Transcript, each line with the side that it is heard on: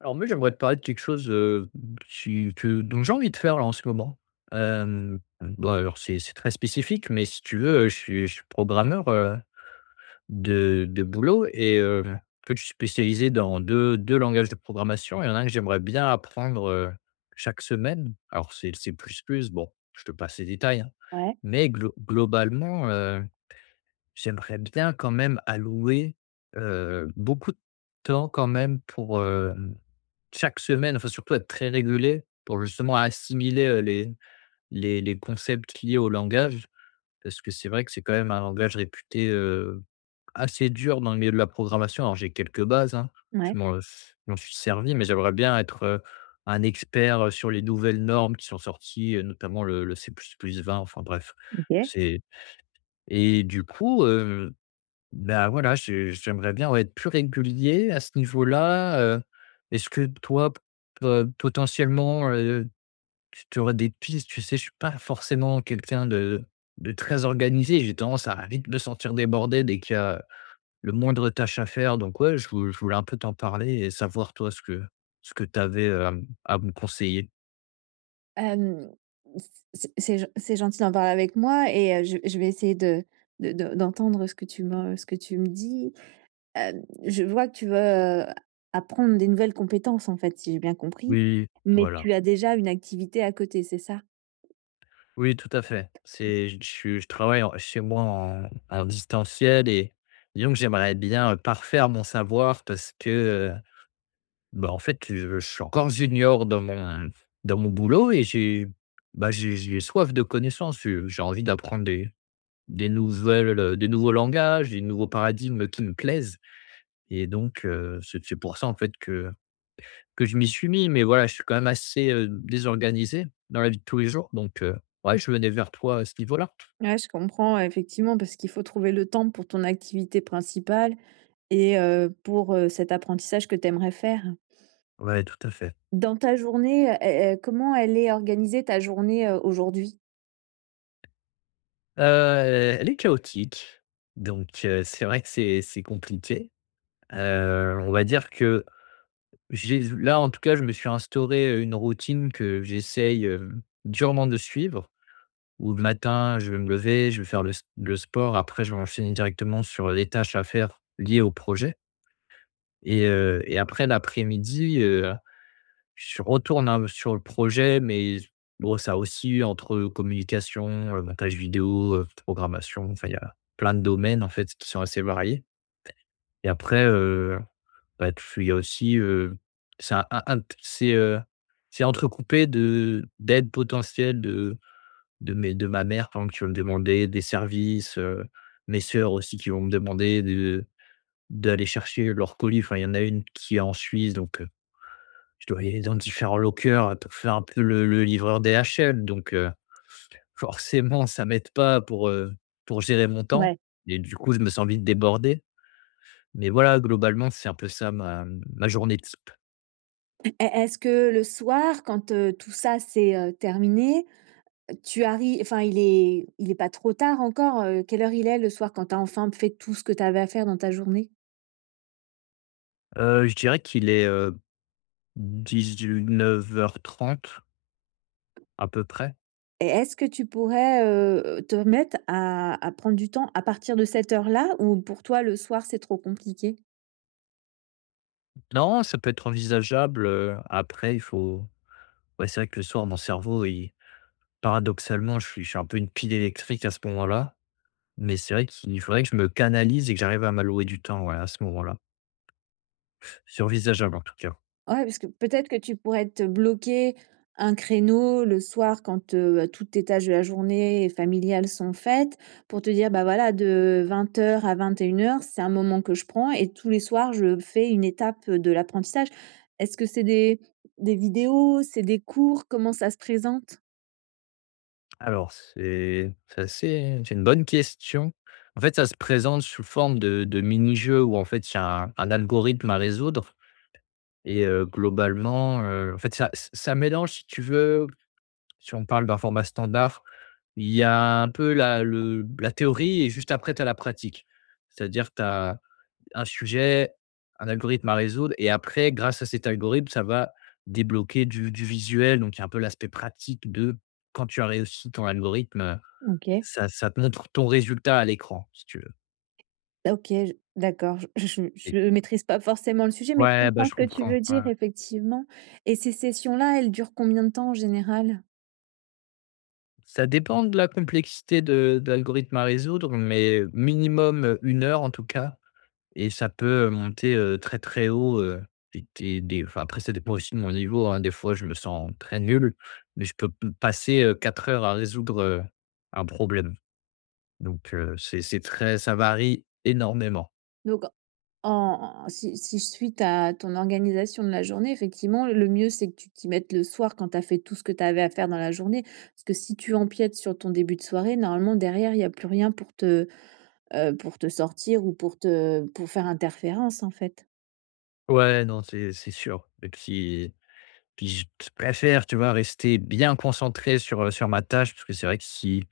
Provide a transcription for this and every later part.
left: Alors moi, j'aimerais te parler de quelque chose, si que dont j'ai envie de faire là en ce moment. Bah, alors c'est très spécifique, mais si tu veux, je suis programmeur, de boulot et en fait, je suis spécialisé dans deux 2 langages de programmation. Il y en a un que j'aimerais bien apprendre, chaque semaine. Alors c'est plus bon, je te passe les détails, hein,
right: Ouais,
left: mais globalement, j'aimerais bien quand même allouer, beaucoup de temps quand même pour, chaque semaine, enfin surtout être très régulé pour justement assimiler, les concepts liés au langage. Parce que c'est vrai que c'est quand même un langage réputé, assez dur dans le milieu de la programmation. Alors j'ai quelques bases, hein, je
right: ouais,
left: m'en je m'en suis servi, mais j'aimerais bien être, un expert, sur les nouvelles normes qui sont sorties, notamment le C++20. Enfin bref.
right: OK.
left: C'est Et du coup, ben voilà, je j'aimerais bien, ouais, être plus régulier à ce niveau-là, est-ce que toi, potentiellement, tu aurais des pistes? Tu sais, je suis pas forcément quelqu'un de très organisé, j'ai tendance à vite me sentir débordé dès qu'il y a le moindre tâche à faire, donc ouais, je voulais un peu t'en parler et savoir toi ce que tu avais, à me conseiller.
right: Hem, c c'est gen c'est gentil d'en parler avec moi et je vais essayer de d'entendre ce que tu me dis. Je vois que tu veux, apprendre des nouvelles compétences, en fait, si j'ai bien compris,
left: Oui,
right: mais
left: voilà.
right: tu as déjà une activité à côté, c'est ça?
left: Oui, tout à fait. C'est je travaille en chez moi en distanciel et disons que j'aimerais bien, parfaire mon savoir parce que, bah, en fait, je suis encore junior dans mon boulot et bah, j'ai soif de connaissances, j'ai envie d'apprendre des nouveaux langages, des nouveaux paradigmes qui me plaisent et donc c'est pour ça, en fait, que je m'y suis mis, mais voilà, je suis quand même assez, désorganisé dans la vie de tous les jours, donc ouais, je venais vers toi à ce niveau-là.
right: Ouais, je comprends, effectivement, parce qu'il faut trouver le temps pour ton activité principale et pour, cet apprentissage que tu aimerais faire.
left: Ouais, tout à fait.
right: Dans ta journée, comment elle est organisée ta journée, aujourd'hui?
left: Elle est chaotique, donc c'est vrai que c'est compliqué. On va dire que en tout cas, je me suis instauré une routine que j'essaye, durement de suivre, où le matin, je vais me lever, je vais faire le sport. Après, je vais enchaîner directement sur les tâches à faire liées au projet et après l'après-midi, je retourne un sur le projet, mais bon, ça aussi entre communication, montage vidéo, programmation, enfin, il y a plein de domaines, en fait, qui sont assez variés et après, bah, tu il y a aussi, c'est un c'est entrecoupé de d'aides potentielles de mes de ma mère, par exemple, qui va me demander des services, mes sœurs aussi qui vont me demander de d'aller chercher leur colis. Enfin, il y en a une qui est en Suisse, donc je dois y aller dans différents lockers, pour faire un peu le livreur DHL, donc forcément ça m'aide pas pour gérer mon temps
right: Ouais.
left: et du coup, je me sens vite débordé. Mais voilà, globalement, c'est un peu ça ma journée type.
right: E est-ce que le soir quand, tout ça c'est, terminé, tu arrives, enfin il est pas trop tard encore, quelle heure il est le soir quand tu as enfin fait tout ce que tu avais à faire dans ta journée?
left: Je dirais qu'il est, 19h30 à peu près.
right: Et est-ce que tu pourrais, te mettre à prendre du temps à partir de cette heure-là ou pour toi le soir c'est trop compliqué?
left: Non, ça peut être envisageable, après il faut, ouais, c'est vrai que le soir mon cerveau il paradoxalement, je suis un peu une pile électrique à ce moment-là. Mais c'est vrai qu'il faudrait que je me canalise et que j'arrive à m'allouer du temps, ouais, à ce moment-là. C'est envisageable, en tout cas.
right: Ouais, parce que peut-être que tu pourrais te bloquer un créneau le soir quand, bah, toutes tes tâches de la journée et familiales sont faites pour te dire: «Bah, voilà, de 20 heures à 21 heures c'est un moment que je prends et tous les soirs, je fais une étape de l'apprentissage». Est-ce que c'est des vidéos, c'est des cours? Comment ça se présente?
left: Alors, c'est une bonne question. En fait, ça se présente sous forme de mini-jeu où, en fait, il y a un algorithme à résoudre. Et globalement, en fait, ça mélange, si tu veux, si on parle d'un format standard, il y a un peu la théorie et juste après tu as la pratique. C'est-à-dire que tu as un sujet, un algorithme à résoudre et après, grâce à cet algorithme, ça va débloquer du visuel. Donc il y a un peu l'aspect pratique de quand tu as réussi ton algorithme,
right: OK.
left: ça te montre ton résultat à l'écran, si tu veux.
right: OK, je d'accord, je je
left: Et
right: je maîtrise pas forcément le sujet, mais je
left: Ouais, bah,
right: comprends
left: je
right: ce que tu
left: comprends.
right: veux
left: Ouais.
right: dire effectivement et ces sessions-là, elles durent combien de temps en général?
left: Ça dépend de la complexité de l'algorithme à résoudre, mais minimum, 1 heure en tout cas et ça peut, monter, très, très haut, et des enfin après ça dépend aussi de mon niveau, hein. Des fois je me sens très nul, mais je peux p passer, 4 heures à résoudre, un problème. Donc c'est très ça varie énormément.
right: Donc En si si je suis ta ton organisation de la journée, effectivement, le mieux, c'est que tu t'y mettes le soir quand tu as fait tout ce que tu avais à faire dans la journée. Parce que si tu empiètes sur ton début de soirée, normalement, derrière, il y a plus rien pour te, pour te sortir ou pour te pour faire interférence, en fait.
left: Ouais, non, c'est sûr et puis je préfère, tu vois, rester bien concentré sur, sur ma tâche, parce que c'est vrai que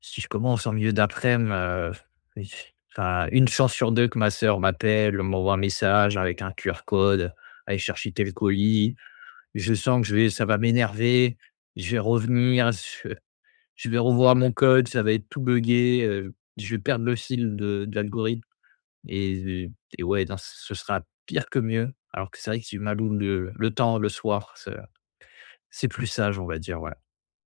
left: si je commence en milieu daprès midi, oui, enfin, 1 chance sur 2 que ma sœur m'appelle, m'envoie un message avec un QR code, «aller chercher tel colis». Je sens que je vais ça va m'énerver, je vais revenir, je vais revoir mon code, ça va être tout buggé, je vais perdre le fil de l'algorithme et ouais, non, ce sera pire que mieux. Alors que c'est vrai que si je le temps le soir, ce c'est plus sage, on va dire, ouais.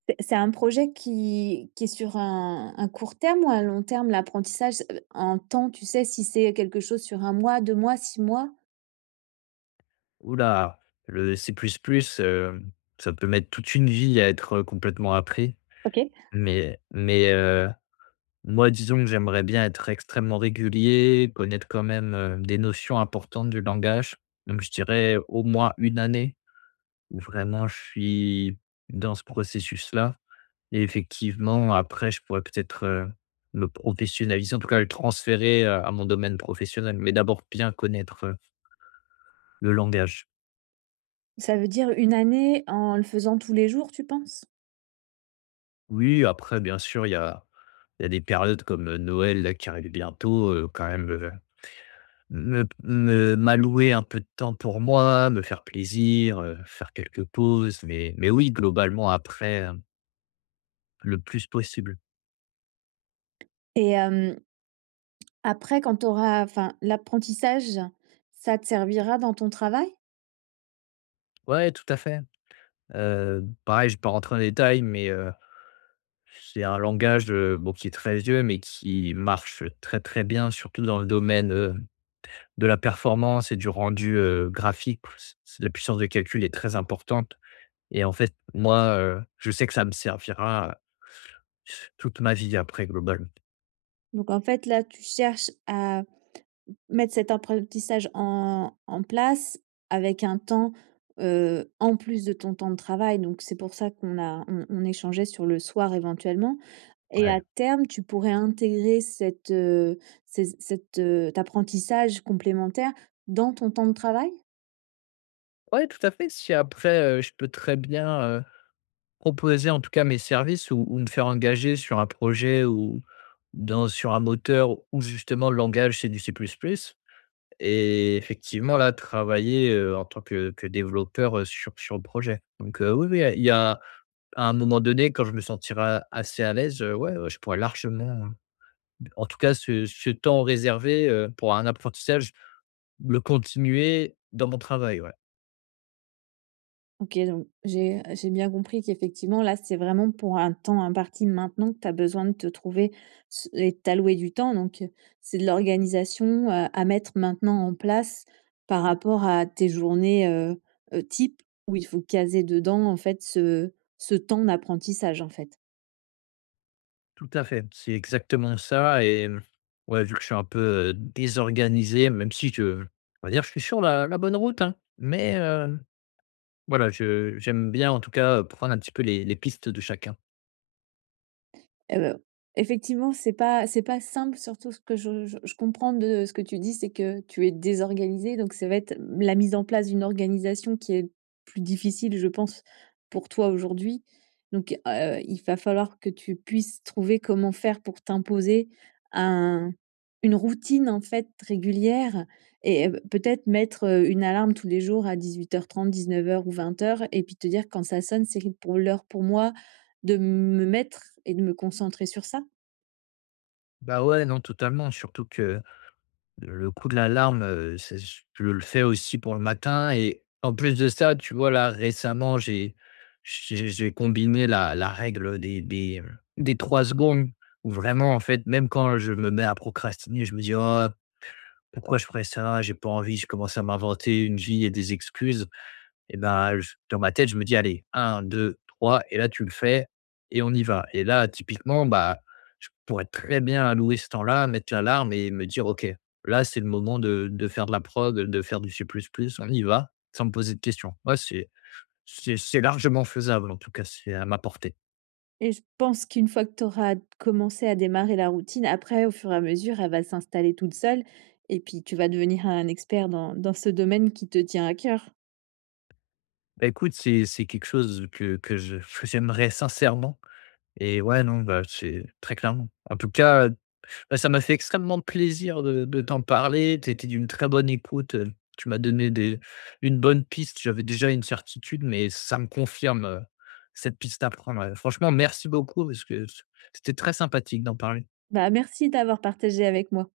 right: C'est un projet qui est sur un court terme ou un long terme, l'apprentissage? En temps, tu sais, si c'est quelque chose sur un mois, 2 mois, six mois?
left: Oula, le C++, heu, ça peut mettre toute une vie à être, complètement appris.
right: OK.
left: Mais, moi, disons que j'aimerais bien être extrêmement régulier, connaître quand même, des notions importantes du langage. Donc je dirais au moins une année où vraiment je suis dans ce processus-là et effectivement après je pourrais peut-être, me professionnaliser, en tout cas le transférer, à mon domaine professionnel. Mais d'abord bien connaître, le langage.
right: Ça veut dire une année en le faisant tous les jours, tu penses?
left: Oui, après bien sûr il y a des périodes comme, Noël là qui arrive bientôt, quand même, me m'allouer un peu de temps pour moi, me faire plaisir, faire quelques pauses, mais oui, globalement après, le plus possible.
right: Et hem Après quand tu auras enfin, l'apprentissage, ça te servira dans ton travail?
left: Ouais, tout à fait. Pareil, je ne vais pas rentrer dans les mais, c'est un langage, bon, qui est très vieux, mais qui marche très, très bien, surtout dans le domaine, de la performance et du rendu, graphique. C La puissance de calcul est très importante. Et en fait, moi, je sais que ça me servira toute ma vie après, globalement.
right: Donc en fait, là, tu cherches à mettre cet apprentissage en place avec un temps, en plus de ton temps de travail, donc c'est pour ça qu'on a on échangeait sur le soir éventuellement. Et à
left: Ouais.
right: terme, tu pourrais intégrer cette, cet apprentissage complémentaire dans ton temps de travail?
left: Ouais, tout à fait. Si après, je peux très bien, proposer en tout cas mes services ou me faire engager sur un projet ou dans sur un moteur où justement le langage c'est du C++ plus plus, et effectivement là, travailler, en tant que développeur, sur le projet. Donc, oui, oui, il y a à un moment donné, quand je me sentirai assez à l'aise, ouais, ouais, je pourrais largement, en tout cas, ce temps réservé, pour un apprentissage, le continuer dans mon travail, ouais.
right: OK, donc j'ai bien compris qu'effectivement, là, c'est vraiment pour un temps imparti maintenant que tu as besoin de te trouver ce et de t'allouer du temps, donc c'est de l'organisation, à mettre maintenant en place par rapport à tes journées, type où il faut caser dedans, en fait, ce temps d'apprentissage, en fait.
left: Tout à fait, c'est exactement ça et ouais, vu que je suis un peu, désorganisé, même si je on va dire, je suis sur la bonne route, hein, mais voilà, je j'aime bien, en tout cas, prendre un petit peu les pistes de chacun.
right: Heu, Effectivement, c'est pas simple, surtout ce que je comprends de ce que tu dis, c'est que tu es désorganisé, donc ça va être la mise en place d'une organisation qui est plus difficile, je pense, pour toi aujourd'hui. Donc, il va falloir que tu puisses trouver comment faire pour t'imposer un une routine, en fait, régulière et peut-être mettre, une alarme tous les jours à dix-huit 19h30, 19 heures ou 20 heures et puis te dire: «Quand ça sonne, c'est pour l'heure pour moi» de me mettre et de me concentrer sur ça
left: Bah, ouais, non, totalement, surtout que le coup de l'alarme, c'est je le fais aussi pour le matin et en plus de ça, tu vois, là, récemment, j'ai combiné la règle des 3 secondes où vraiment, en fait, même quand je me mets à procrastiner, je me dis: «Oh, pourquoi je ferais ça? J'ai pas envie». Je commence à m'inventer une vie et des excuses et ben, je dans ma tête, je me dis: allez un deux trois et là, tu le fais et on y va, et là, typiquement, bah, je pourrais très bien allouer ce temps-là, mettre l'alarme et me dire: «OK, là, c'est le moment de faire de la prod, de faire du C++, plus plus, on y va», sans me poser de questions. Ouais, c'est largement faisable, en tout cas, c'est à ma portée.
right: et je pense qu'une fois que tu auras commencé à démarrer la routine, après, au fur et à mesure, elle va s'installer toute seule et puis tu vas devenir un expert dans ce domaine qui te tient à cœur.
left: Bah, écoute, c'est quelque chose que j'aimerais sincèrement, et ouais, non, bah, c'est très clairement. En tout cas, bah, ça m'a fait extrêmement plaisir de t'en parler. Tu étais d'une très bonne écoute, tu m'as donné des une bonne piste. J'avais déjà une certitude, mais ça me confirme, cette piste à prendre, ouais. Franchement, merci beaucoup parce que c'était très sympathique d'en parler.
right: Bah, merci d'avoir partagé avec moi.